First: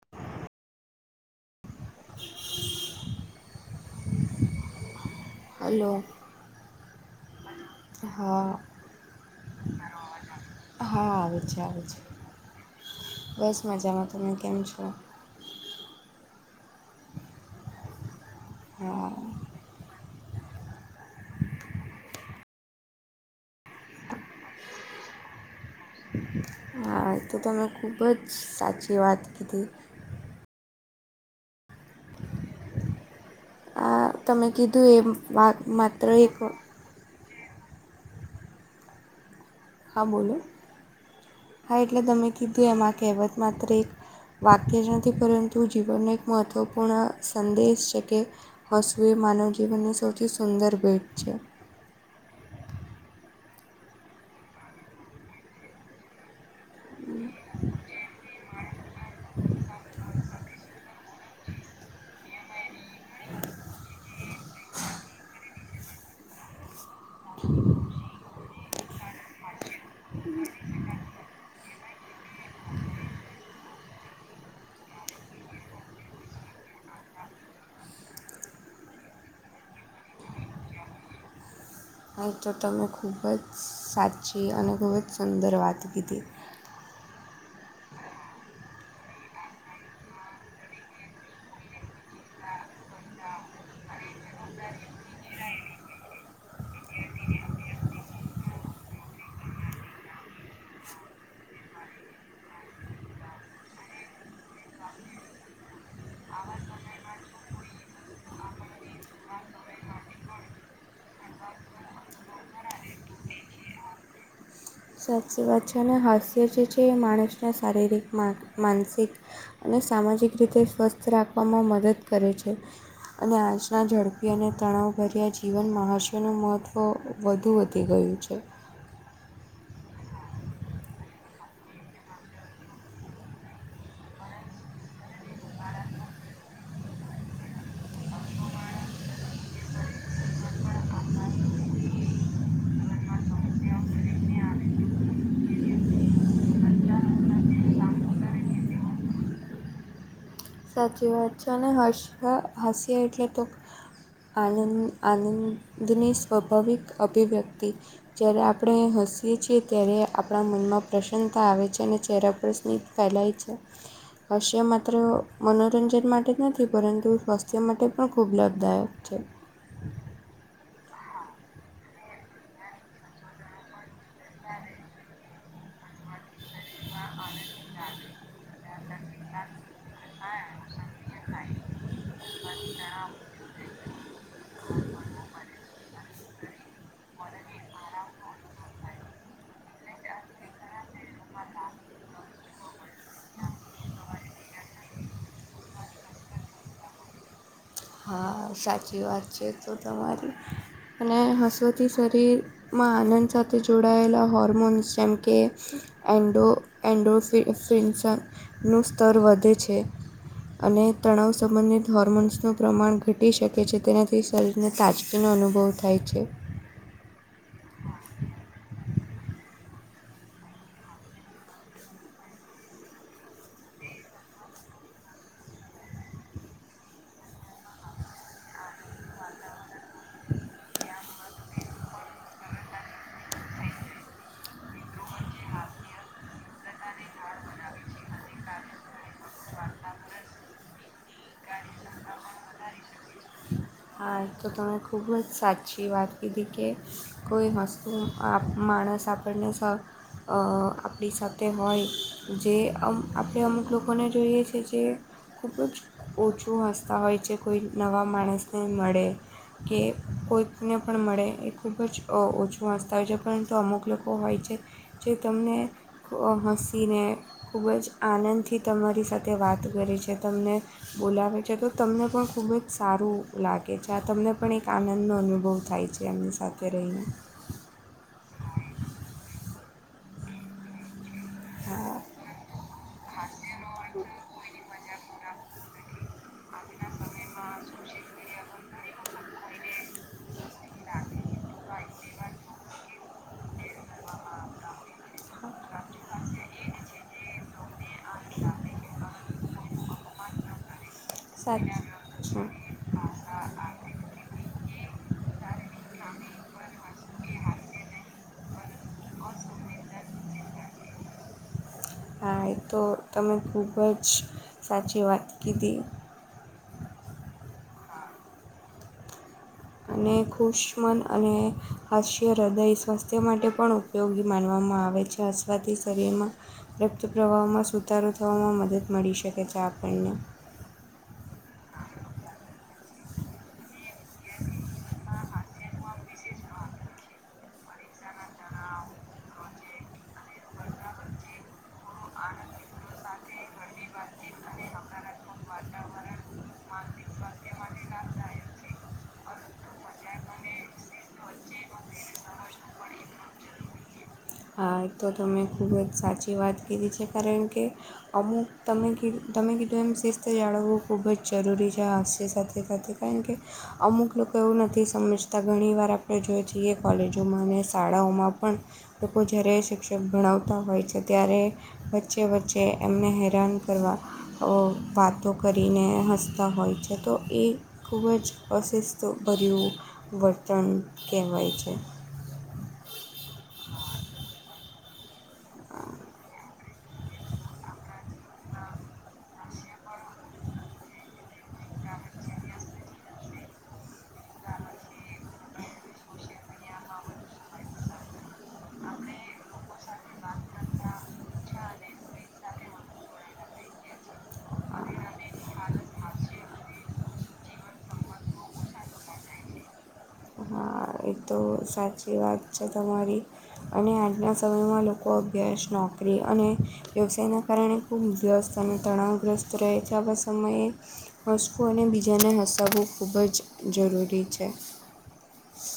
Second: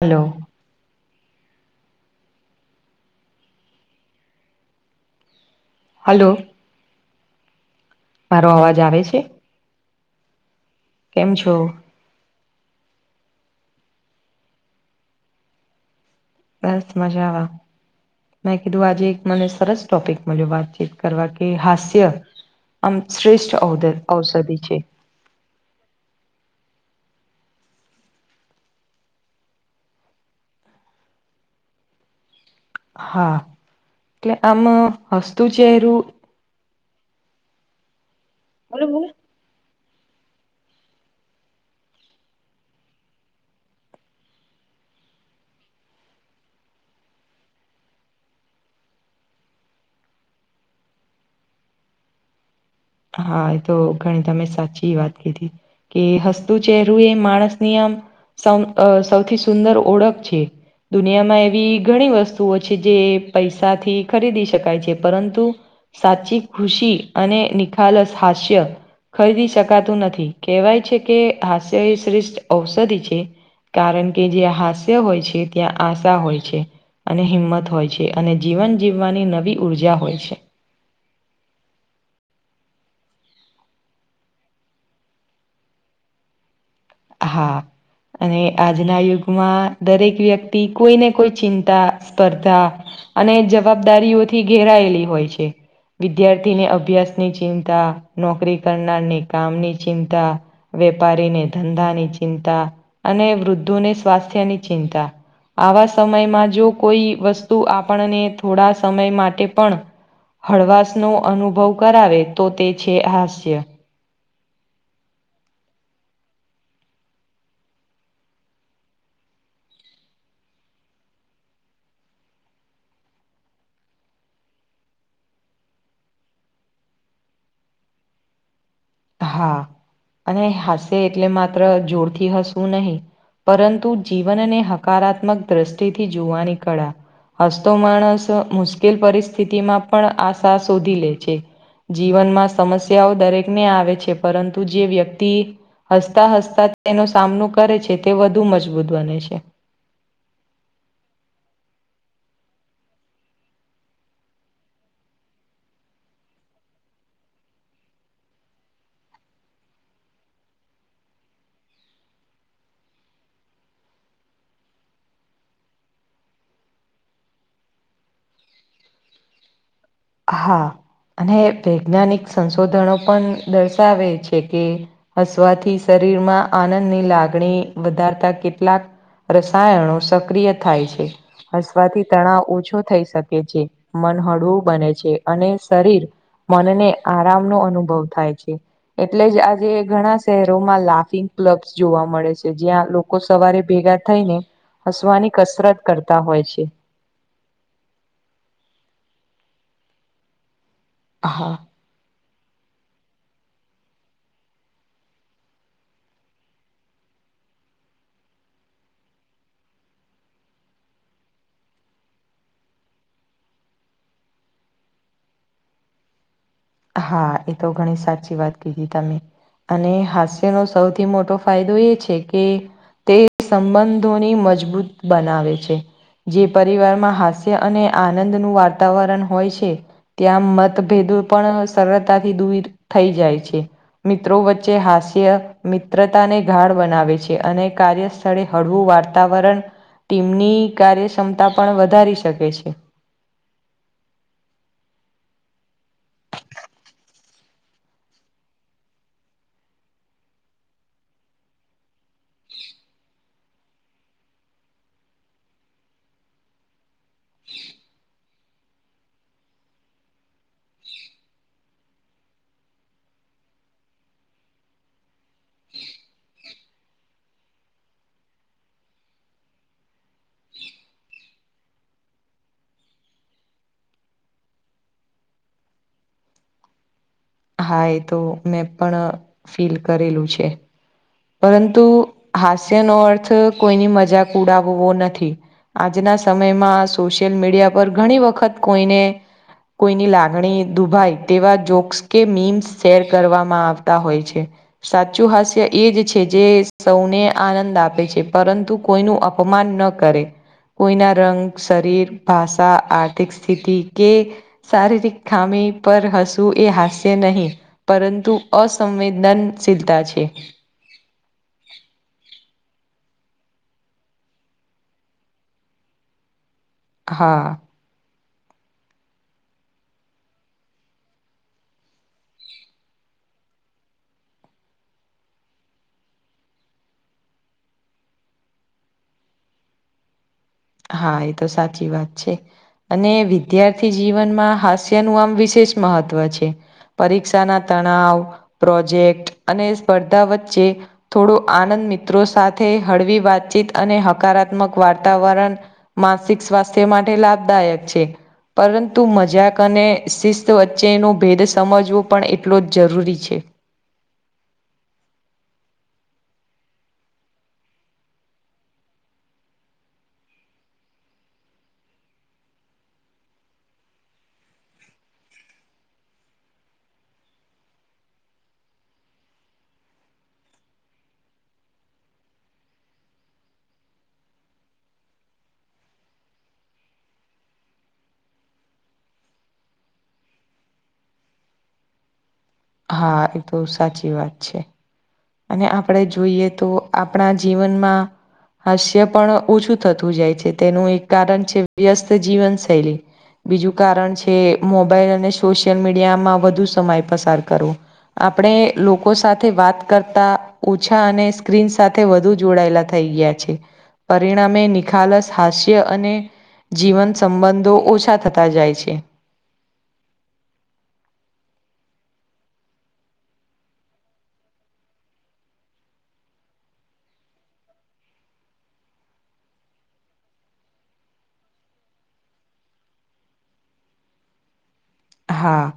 Hello. [inaudible] Hello, મારો હા. અવાજ આવે છે હા કેમ આવું છો છે આવું છે. બસ મજામાં તમે કેમ છો? બસ મજાઆ, મેં કીધું આજે હા એક મને સરસ ટોપિકમાં જો વાતચીત કરવા કે હાસ્ય આમ શ્રેષ્ઠ ઔધ ઔષધિ છે હા હા તો તમે ખૂબ જ સાચી વાત કીધી હા આ એટલે તમે આમ કીધું એ હસ્તુ વા ચેહરું માત્ર એક બોલો બું હા બોલો હા એટલે તમે કીધું એમાં કહેવત માત્ર એક વાક્ય જ નથી પરંતુ જીવનનો એક મહત્ત્વપૂર્ણ સંદેશ છે કે હોસવી માનવ જીવનની સૌથી સુંદર ભેટ છે. હા એ તો ઘણી તમે સાચી વાત કીધી કે હસ્તુ ચેહરું એ માણસ ની આમ સૌથી સુંદર ઓળખ છે. દુનિયામાં એવી ઘણી વસ્તુઓ છે જે પૈસાથી ખરીદી શકાય છે પરંતુ સાચી ખુશી અને નિખાલસ હાસ્ય ખરીદી શકાતું નથી કહેવાય છે કે હાસ્ય શ્રેષ્ઠ ઔષધિ છે. કારણ કે જે હાસ્ય હોય છે ત્યાં આશા હોય છે. અને હિંમત હોય છે અને જીવન જીવવાની નવી ઉઊર્જા હોય છે. નહીં તો તમે ખૂબ જ સાચી અને ખૂબ જ સુંદર વાત કીધી હા અને આજના યુગમાં દરેક વ્યક્તિ કોઈને કોઈ ચિંતા સ્પર્ધા અને જવાબદારીઓથી ઘેરાયેલી હોય છે. વિદ્યાર્થીને અભ્યાસ ની ચિંતા નોકરી કરનારને કામની ચિંતા. વેપારીને ધંધાની ચિંતા અને વૃદ્ધોને સ્વાસ્થ્યની ચિંતા. આવા સમયમાં જો કોઈ વસ્તુ આપણને થોડા સમય માટે પણ હળવાશ નો અનુભવ કરાવે તો તે છે હાસ્ય સાચી વાત છે અને હાસ્ય જે છે એ માણસના શારીરિક મા માનસિક અને સામાજિક રીતે સ્વસ્થ રાખવામાં મદદ કરે છે. અને આજના ઝડપી અને તણાવભર્યા જીવન મહ હર્ષ્યોનું મહત્ત્વ વધુ વધી ગયું છે. હા અને હસે એટલે માત્ર જોરથી હસવું નહી પરંતુ જીવનને હકારાત્મક દ્રષ્ટિથી જોવાની કળા હસતો માણસ મુશ્કેલ પરિસ્થિતિમાં પણ આશા શોધી લે છે. જીવનમાં સમસ્યાઓ દરેકને આવે છે પરંતુ જે વ્યક્તિ હસતા હસતા તેનો સામનો કરે છે તે વધુ મજબૂત બને છે. સાચી વાત છે અને હસ હાસ્ય એટલે તોક આનંદ આનંદની સ્વાભાવિક અભિવ્યક્તિ જ્યારે આપણે હસીએ છીએ ત્યારે આપણા મનમાં પ્રસન્નતા આવે છે અને ચહેરાપર સ્નીપ ફેલાય છે કશેિયા માત્ર મનોરંજન માટે જ નથી પરંતુ સ્વાસ્થ્ય માટે પણ ખૂબ લાભદાયક છે. હા અને વૈજ્ઞાનિક સંશોધનો પણ દર્શાવે છે. છે કે હસવાથી શરીરમાં આનંદની લાગણી વધારતા કેટલાક રસાયણો સક્રિય થાય છે હસવાથી તણાવ ઓછો થઈ શકે છે. મન હળવું બને છે અને શરીર મનને આરામનો અનુભવ થાય છે. એટલે જ આજે ઘણા શહેરોમાં લાફિંગ ક્લબ્સ જોવા મળે છે જ્યાં લોકો સવારે ભેગા થઈને હસવાની કસરત કરતા હોય છે. હા સાચી વાત છે તો તમારી હા મસોથી શરીર મા આનંદ સાથે જોડાયેલા હોર્મોન્સ જેમ કે એન્ડો એન્ડો ફી ફિનશનું સ્તર વધે છે. અને તણાવ સંબંધિત હોર્મોન્સનો પ્રમાણ ઘટી શકે છે તેનાથી શરીરને તાજગીનો અનુભવ થાય છે. હા એ તો ઘણી સાચી વાત કી તમે અને હાસ્ય નો સૌથી મોટો ફાયદો એ છે કે તે સંબંધોની મજબૂત બનાવે છે જે પરિવારમાં હા સ્ય અને આનંદ નું વાતાવરણ હોય છે ત્યાં મતભેદો હલ સરળતાથી દૂવિત થઈ જાય છે મિત્રો વચ્ચે હાસ્ય મિત્રતાને ધાર બનાવે છે અને કાર્યસ્થળે હળવું વાતાવરણ ટીમની કાર્યક્ષમતા પણ વધારી શક હા તો તમે ખુબ જ સાચી વાત કીધી કે કોઈ હસ્તુ આપ માણસ આપણને સ અ આપડી સાથે હોય જે અમ આપડે અમુક લોકોને જોઈએ છે જે ખૂબું જ ઓછું હસતા હોય છે કોઈ નવા માણસને મળે કે કોઈકને પણ મળે એ ખૂબ જ અ ઓછું વાસ્તા હોય છે પરંતુ અમુક લોકો હોય છે જે તમને અ હસીને ખૂબ જ આનંદથી તમારી સાથે વાત કરે છે તમને બોલાવે છે તો તમને પણ ખૂબ જ સારું લાગે છે આ તમને પણ એક આનંદનો અનુભવ થાય છે એમની સાથે રહીને. હા એ તો મેં પણ ફીલ કરેલું છે. પરંતુ હા હાસ્ય નો અર્થ કોઈની મજાક ઉડાવવો નથી. આજના સમયમાં સોશિયલ મીડિયા પર ઘણી વખત કોઈને કોઈની લાગણી દુભાય તેવા જોક્સ- - કે મીમ્સ શેર કરવામાં આવતા હોય છે સાચું હાસ્ય એ જ છે જે સૌને આનંદ આપે છે પરંતુ કોઈનું અપમાન ન કરે. કોઈના રંગ સાચું શરીર હમ. ભાષા આર્થિક સ્થિતિ કે શારીરિક ખામી પર હશું એ હાસ્ય નહીં પરંતુ અસંવેદનશીલતા છે. હ તો તમે ખૂબ જ સાચી વાત કીધી. હા. અને ખુશ્મન અને હાસ્ય હૃદય સ્વાસ્થ્ય માટે પણ ઉપ પયોગી માનવામાં આવે છે અસવાથી શરીરમાં રક્ત પ્રવાહમાં સુધારો થવામાં મદદ મળી શકે છે આપણને. હા એ તો સાચી વાત છે. અને વિદ્યાર્થી જીવનમાં હાસ્યનું આમ વિશેષ મહત્વ છે. પરીક્ષા ના તણાવ પ્રોજેક્ટ અને સ્પર્ધા વચ્ચે થોડો આનંદ મિત્રો સાથે હળવી વાતચીત અને હકારાત્મક વાર્તાવરણ માનસિક સ્વાસ્થ્ય માટે લાભદાયક છે. પરંતુ મજાક અને શિસ્ત વચ્ચેનો ભેદ સમજવો પણ એટલો જ જરૂરી છે. હા તો તમેં ખૂબ જ સાચી વાત કીધી છે કારણ કે અમુક તમે કી તમે કીધું એમ શિસ્ત જાળવવું ખૂબ જરૂરી છે હાસ્ય સાથે સાથે. Thank you. અમુક લોકો એવું નથી સમજતા ઘણી વાર આપણે જોઈએ છીએ કોલેજોમાં અને શાળાઓમાં પણ તો કો જ જ્યારે શિક્ષક ભણાવતા હોય છે ત્યારે, વચ્ચે વચ્ચે એમને હેરાન કરવા. વાતો કરીને હસતા હોય છે તો એ ખૂબ જ અશુસ્તભર્યું વર્તન કહેવાય છે. હા એ તો સાચી વાત છે. અને આપણે જોઈએ તો આપણા જીવનમાં હાસ્ય પણ ઓછું થતું જાય છે તેનું એક કારણ છે વ્યસ્ત જીવનશૈલી. બીજું કારણ છે મોબાઈલ અને સોશિયલ મીડિયામાં વધુ સમય પસાર કરવો. આપણે લોકો સાથે વાત કરતા ઓછા અને સ્ક્રીન સાથે વધુ જોડાયેલા થઈ ગયા છે. પરિણામે નિખાલસ હાસ્ય અને જીવન સંબંધો ઓછા થતા જાય છે. હા એકદમ તો સાચી વાત છે તમારી. અને આજના સમયમાં લોકો અભ્યાસ નોકરી અને વ્યવસાયના કારણે ખૂબ વ્યસ્ત અને તણાવગ્રસ્ત રહે છે સમયે. હશું અને બીજાને હસાવવું ખૂબ જ જરૂરી છે. હા.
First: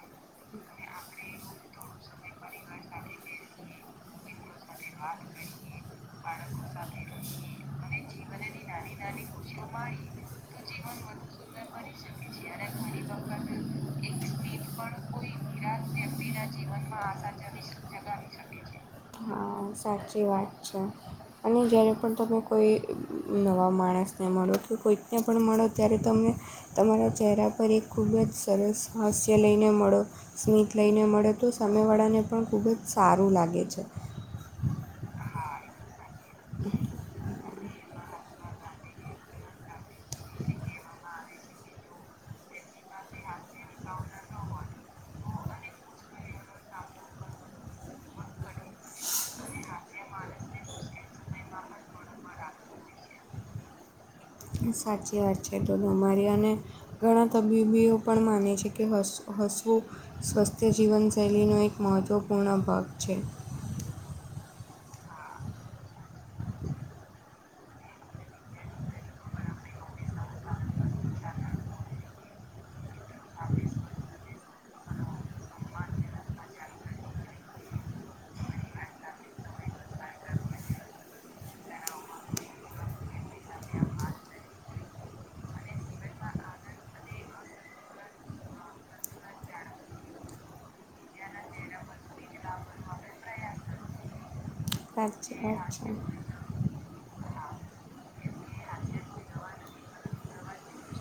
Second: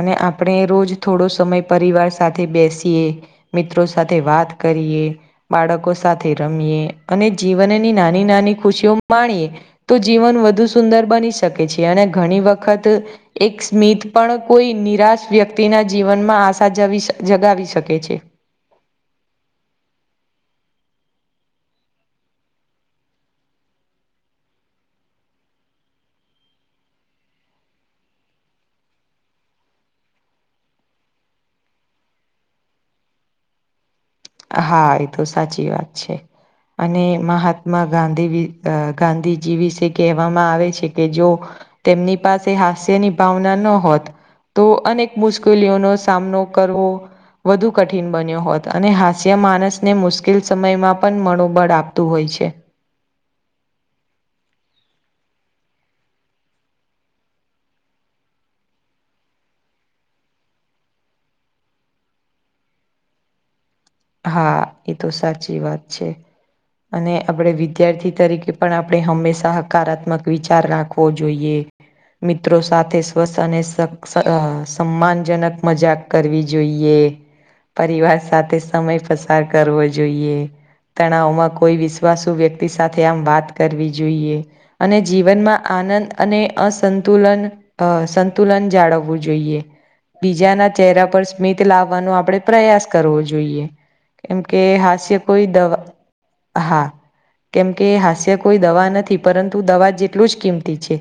અને આપણે રોજ થોડો સમય પરિવાર સાથે બેસીએ, મિત્રો સાથે વાત કરીએ, બાળકો સાથે રમીએ, અને જીવનની નાની નાની ખુશીઓ માણીએ. તો જીવન વધુ સુંદર બની શકે છે અને ઘણી વખત, એક એક સ્મીથ પણ કોઈ નિરાશ વ્યક્તિના જીવનમાં આશા જ જગાવી શકે છે. હા સાચી વાત છે. અને જ્યારે પણ તમે કોઈ નવા માણસને મળો કે કોઈકને પણ મળો ત્યારે તમે. તમારા ચહેરા પર એક ખૂબ જ સરસ હાસ્ય લઈને મળો. સ્મિત લઈને મળે તો સામે વાળાને પણ ખુબ જ સારું લાગે છે. હા એ તો સાચી વાત છે. અને મહાત્મા ગાંધી ગાંધીજી વિશે કહેવામાં આવે છે કે જો તેમની પાસે હાસ્યની ભાવના ન હોત. તો અનેક મુશ્કેલીઓનો સામનો કરવો, વધુ કઠિન બન્યો હોત, અને હ હાસ્ય માણસને મુશ્કેલ સમયમાં પણ મનોોબળ આપતું હોય છે. સાચી વાત છે તો તમારી, અને ઘણા તબીબીઓ પણ માને છે કે હસ હસવું સ્વસ્થ્ય જીવનશૈલીનો એક મહત્વપૂર્ણ ભાગ છે. હા એ તો સાચી વાત છે. અને આપણે વિદ્યાર્થી તરીકે પણ આપણે હંમેશા હકારાત્મક વિચાર રાખવો જોઈએ. મિત્રો સાથે સ્વસ અને સ સમાનજનક મજાક કરવી જોઈએ, પરિવાર સાથે સમય પસાર કરવો જોઈએ. તણાવમાં કોઈ વિશ્વાસુ વ્યક્તિ સાથે આમ વાત કરવી જોઈએ. અને જીવનમાં આનંદ અને અસંતુલન અ સંતુલન જાળવવું જોઈએ. બીજાના ચહેરા પર સ્મિત લાવવાનો આપડે પ્રયાસ કરવો જોઈએ. એમ કે સાચી વાત હાસ્ય છે કોઈ દવા હા, કેમકે હાસ્ય કોઈ દવા નથી પરંતુ દવા જેટલું જ કિંમતી છે.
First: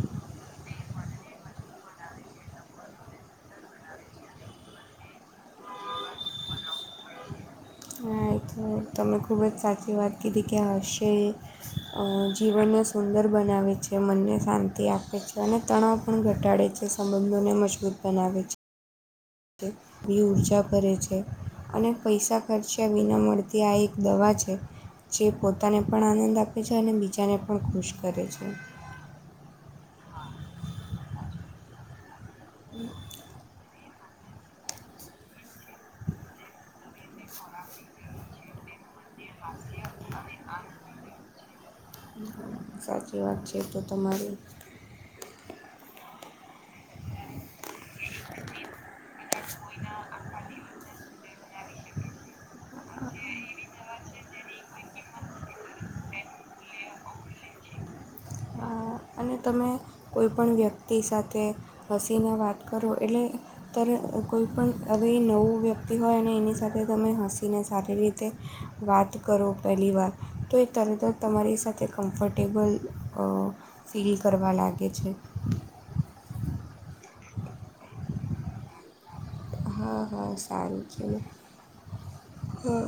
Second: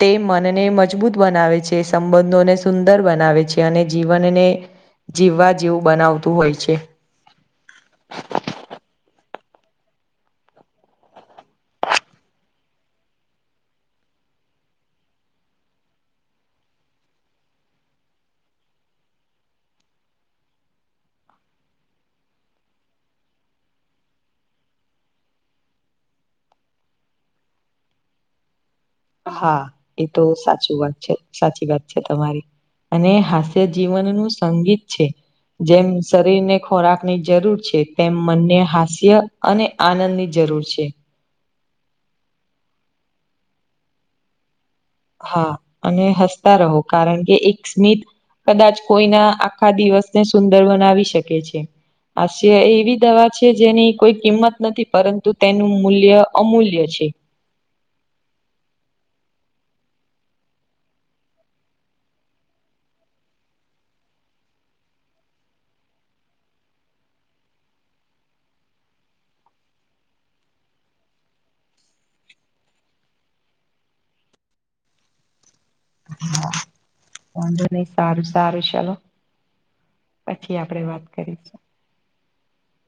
તે મનને મજબૂત બનાવે છે સંબંધોને સુંદર બનાવે છે અને જીવનને જીવવા જેવું બનાવતું હોય છે. હા એ તોલે તમે ખૂબ જ સાચી વાત કીધી ક્યાં હશે. જીવનને સુંદર બનાવે છે મનને શાંતિ આપે છે અને તણાવ પણ ઘટાડે છે સંબંધોને મજબૂત બનાવે છે. [unintelligible] બી ઊર્જા કરે છે અને પૈસા ખર્ચ્યા વિના મળતી આ એક દવા છે. જે પોતાને પણ આનંદ આપે છે અને બીજાને પણ ખુશ કરે છે. હા એ તો સાચું વાત છે સાચી વાત છે તમારી અને હા. તે જીવનનું હું સંગીત છે. જેમ શરીર ને ખોરાક ની જરૂર છે તેમ મનને હાસ ય અને આનંદ ની જરૂર છે. સાચી વાત છે તો તમારી હા અને હસતા રહો કારણ કે એક સ્મિત કદાચ કોઈના આખા દિવસને સુંદર બનાવી શકે છે. હાસ્ય એવી દવા છે જેની કોઈ કિંમત નથી પરંતુ તેનું મૂલ્ય અમૂલ્ય છે અને તમે કોઈ પણણ વ્યક્તિ સાથે હસીને વાત કરો એટલે ત્યારે કોઈ પણણ હવે નવું વ્યક્તિ હોય એની સાથે તમે હસીને સારી રીતે વાત કરો પહેલી વાર તો એ તરત જ તમારી સાથે કમ્ફર્ટેબલ ફીલ કરવા લાગે છે. હા વાંધો નહી સારું સારું ચલો હા હા સારું છે કરીશ. હા.